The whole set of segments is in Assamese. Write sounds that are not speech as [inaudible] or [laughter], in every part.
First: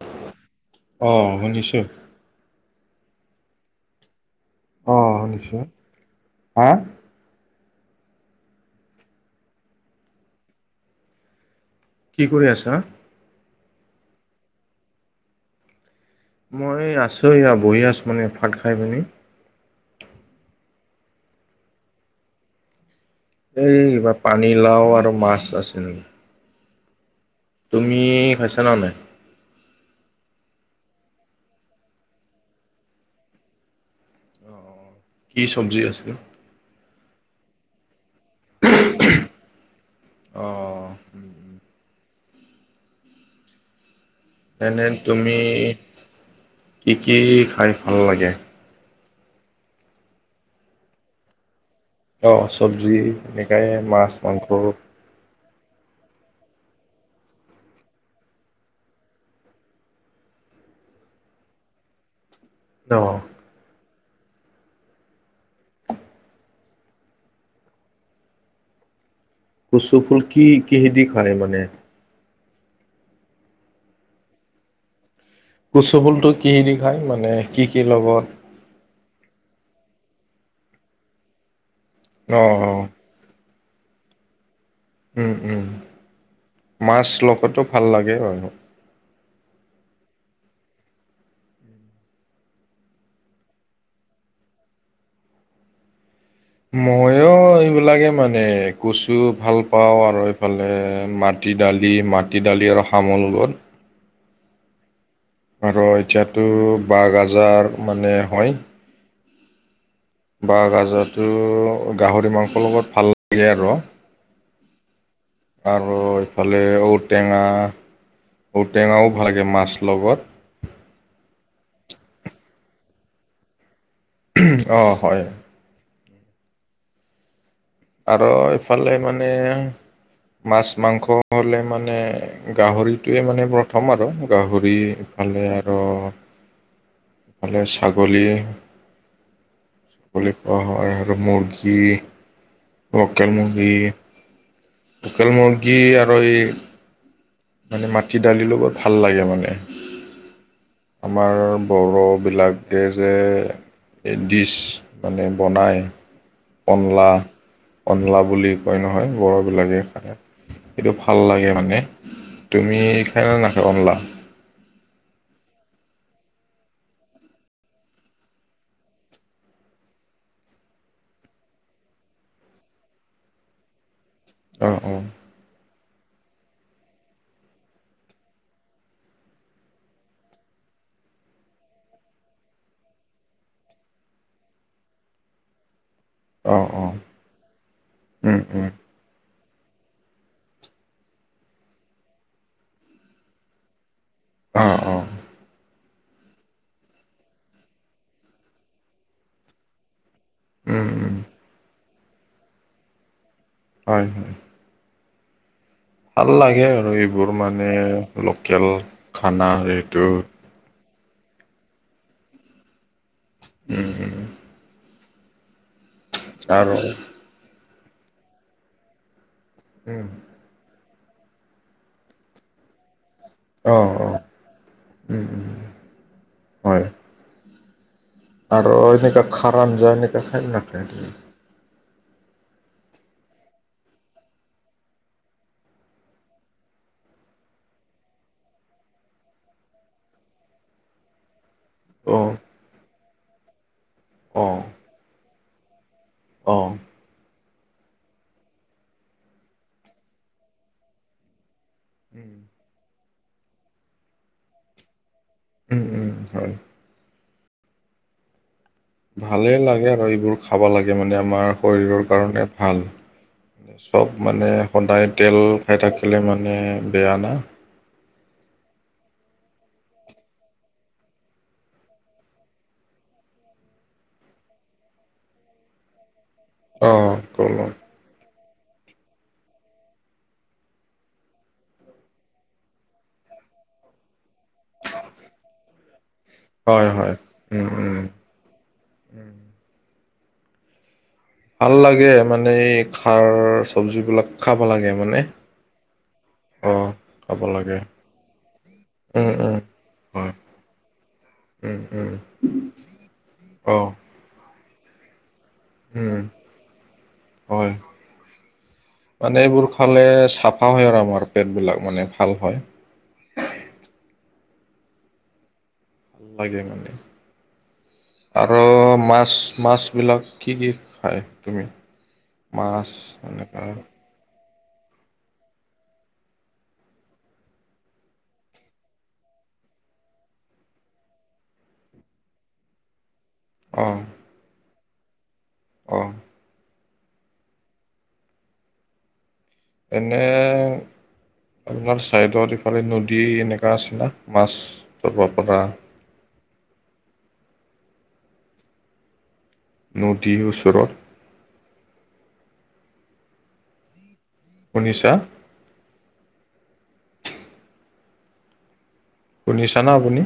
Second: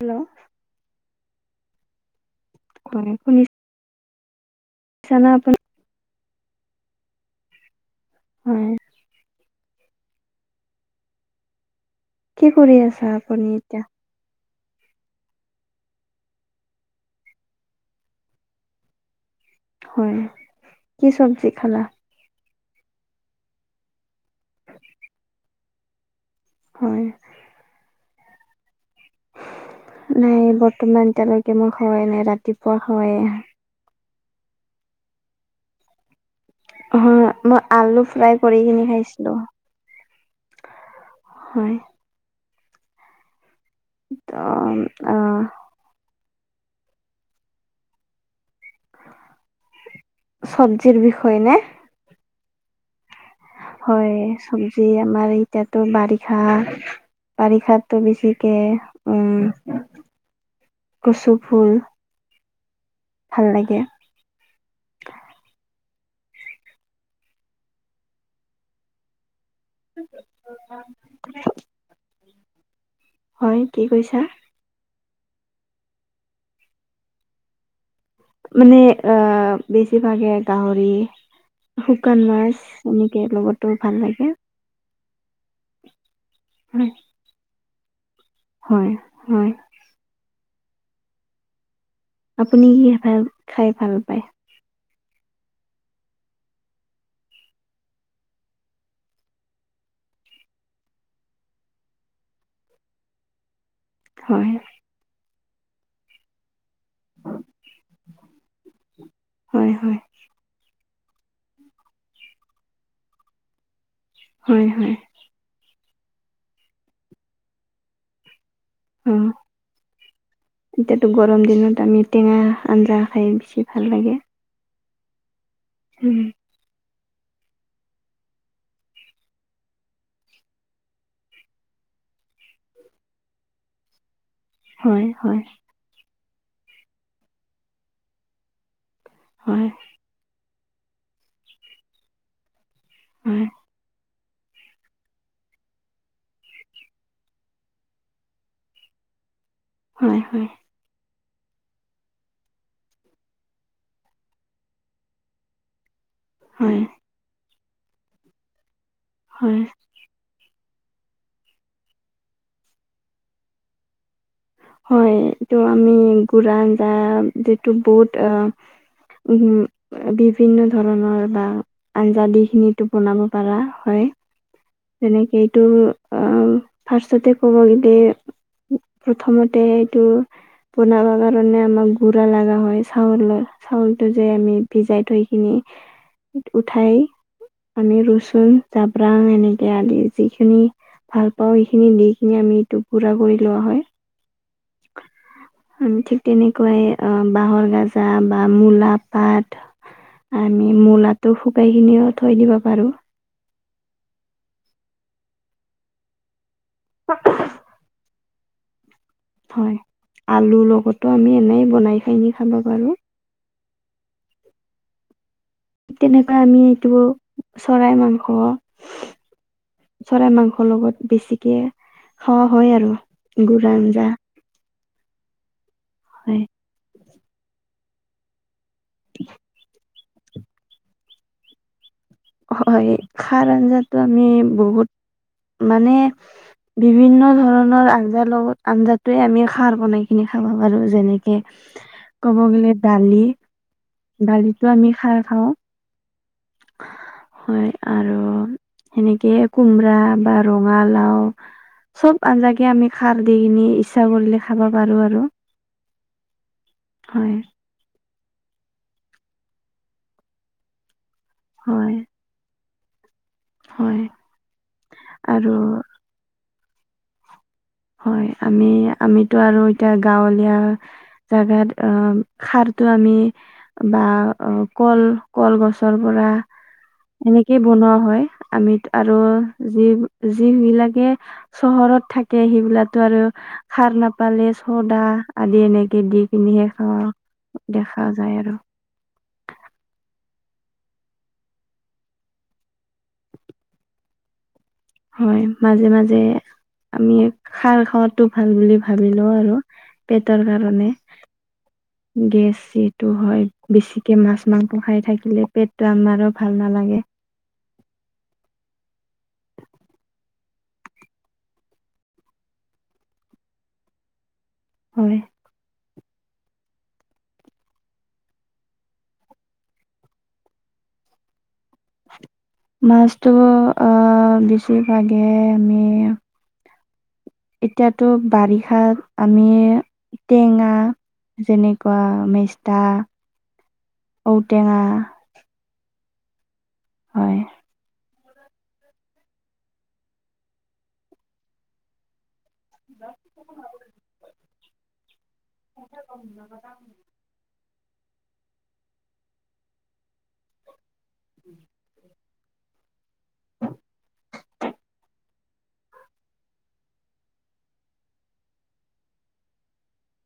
হেল্ল' অ শুনিছো। [unintelligible] শুনি [unintelligible] অ' শুনিছোঁ, হা - উম। কি কৰি আছে আপুনি? এতিয়া মই আছোঁ এয়া বহি আছো মানে ভাত খাই পিনি। হয়, কি চব্জি খালা? এই ইবাৰ পানীলাও আৰু মাছ আছিল। উম। তুমি খাইছা না নাই? নাই বৰ্তমান এতিয়ালৈকে মই খোৱাই নাই ৰাতিপুৱা খোৱায়ে। কি চব্জি আছে? অ মই আলু ফ্ৰাই কৰি কিনি খাইছিলো অ হয়। ত যেনে অ তুমি কি কি খাই ভাল লাগে? চব্জিৰ বিষয়ে নে? অ' চব্জি এনেকাই মাছ হয় মাংস। চব্জি আমাৰ এতিয়াতো বাৰিষা বাৰিষাতো বেছিকে উম কচু ফুল অ' ভাল লাগে। কচু ফুল কি কিহেদি খায় মানে? হয় কি কৈছা? কুচু ফুলটো কিহে দি খায় মানে কি কি লগত? মানে অ' বেছিভাগে গাহৰি শুকান অ মাছ অ এনে সেইৰ লগতো ভাল লাগে। উম, উম, হয় মাছ লগতো ভাল লাগে আৰু। হয়, হয়। আপুনি কি ভাল খাই ভাল পায়? ময়ো এইবিলাকে মানে কচু ভাল পাওঁ আৰু এইফালে মাত। দালি মাটি দালি আৰু হাহ মাংস লগত। হয়। আৰু এতিয়াতো বা গাজাৰ মানে হয়। হয় হয়। বাঁহ গাজাটো গাহৰি মাংসৰ লগত ভাল লাগে আৰু। হয় হয়। আৰু এইফালে ঔটেঙা ঔটেঙাও অ ভাল লাগে মাছ লগত। এতিয়াতো গৰম দিনত আমি টেঙা আঞ্জা খাই বেছি ভাল লাগে। অ' হয়। উ'ম। আৰু ইফালে মানে মাছ মাংস হ'লে মানে গাহৰিটোৱে মানে প্ৰথম আৰু। গাহৰি হয় হয় ইফালে আৰু ইফালে ছাগলী। হয় চাগলী খোৱা হয় মূৰ্গী লোকেল হয় মুৰ্গী। লোকেল মুৰ্গী আৰু এই মানে মাটি দালি লগত ভাল লাগে মানে। হয়, হয়। আমাৰ বড়োবিলাকে যে এ ডিছ মানে বনায়। হয় কনলা, কনলা বুলি কয় নহয় হয় বড়োবিলাকে খায়। সেইটো ভাল লাগে মানে। তুমি খাই নে নাখাই বানলা। হয় এইটো আমি গুড় আঞ্জা যিটো বহুত। উহুম। বিভিন্ন ধৰণৰ বা আঞ্জা দিখিনি বনাব পৰা হয়। অঁ অঁ তেনেকে এইটো আহ ফাৰ্ষ্ট তেওঁ ক'ব গ'লে। প্ৰথমতে এইটো বনাব কাৰণে আমাক গুড়া লগা হয় চাউলৰ। চাউলটো যে আমি ভিজাই থৈ কিনি। অঁ উঠাই অঁ আমি উম ৰুচন উম যাব- পুৰাং এনেকৈ আদি যিখিনি ভাল পাওঁ সেইখিনি দি কিনি আমি টোকুৰা কৰি লোৱা হয়। অঁ অঁ। আমি ঠিক অঁ তেনেকুৱাই বাঁহৰ গাজা বা মূলা পাত। আমি উম উম মূলাটো শুকাই কিনিও থৈ দিব পাৰো। হয়, হয়। ভাল লাগে আৰু এইবোৰ মানে লোকেল খানা হয় এইটো। আলুৰ লগতো আমি এনেই বনাই খিনি খাব পাৰোঁ। উ'ম। তেনেকুৱা আমি আৰু এইটো চৰাই মাংস। উম চৰাই মাংসৰ লগত বেছিকে খোৱা হয় আৰু। গুৰ অঁহ, আঞ্জা অঁহ। হয়। আৰু এনেকা খাৰান যা এনেককা খাই নেখাই। হয়, খাৰ আঞ্জাতটো আমি বহুত মানে। বিভিন্ন ধৰণৰ আঞ্জাৰ লগত আঞ্জাটোৱে আমি খাৰ বনাই কিনি খাব পাৰো যেনেক। কে, অ ক'ব গ'লে দালি দালিতো আমি খাই খাওঁ। অহঁ। হয়, আৰু সেনেকে কোমৰা বা ৰঙালাও। চব আঞ্জাকে আমি খাৰ দি কিনি ইচ্ছা কৰিলে খাব পাৰো আৰু। উম উম হয়। হয়। ভালেই লাগে আৰু এইবোৰ খাব লাগে মানে আমাৰ হয় শৰীৰৰ কাৰণে ভাল। হয় চব মানে সদায় তেল আৰু খাই থাকিলে মানে বেয়া না। হয়, আমি আমিতো আৰু এতিয়া গাঁৱলীয়া। জাগাত অ খাৰতটো আমি। বা অ কল কলগছৰ পৰা অ এনেকেই ক'লো বনোৱা হয়। আমিত আৰু যি য বিলাকে চহৰত থাকি। কে, সেইবিলো আৰু খাৰ নাপালে চদা আদি এনেকে দি- কিনি হে হয় খোৱা, হয় উম উম দেখা যায় আৰু। ভাল লাগে মানে খাৰ চবজিবিলাক খাব লাগে। মানে হয় মাজে মাজে। অ আমি খাব লাগে খাৰ খোৱাাতো ভাল বুলি ভাবিলো উম উম আৰু হয় পেটৰ কাৰণে। উম উম গেছ এইটো হয় অ বেছি। মাছ মাংস খাই থাকিলে পেটটো উম আমাৰো ভাল নালাগে। হয়। মানে এইবোৰ খালে চাফা হয় আৰু আমাৰ পেটবিলাক মানে ভাল হয়। হয়। লাগে মানে আৰু মাছ মাছবিলাক কি দি খায় তুমি? মাছ মাছতো এনেকা আহ বেছিভাগে আমি। এতিয়াতো বাৰিষাত আমি টেঙা যেনেকুৱা মেষ্টা অ' ঔটেঙা। অ'! হয়! এনে, আপোনাৰ চাইডৰ। এফালে, নদী এনেকুৱা আছিলে, মাছ ধৰিব পৰা। [unintelligible] নদীৰ ওচৰত। [unintelligible] শুনিছা? শুনিছানে, আপুনি?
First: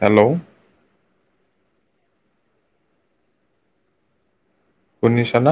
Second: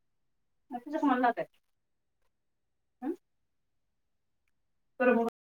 হেল্ল'? [unintelligible] শুনিছানে?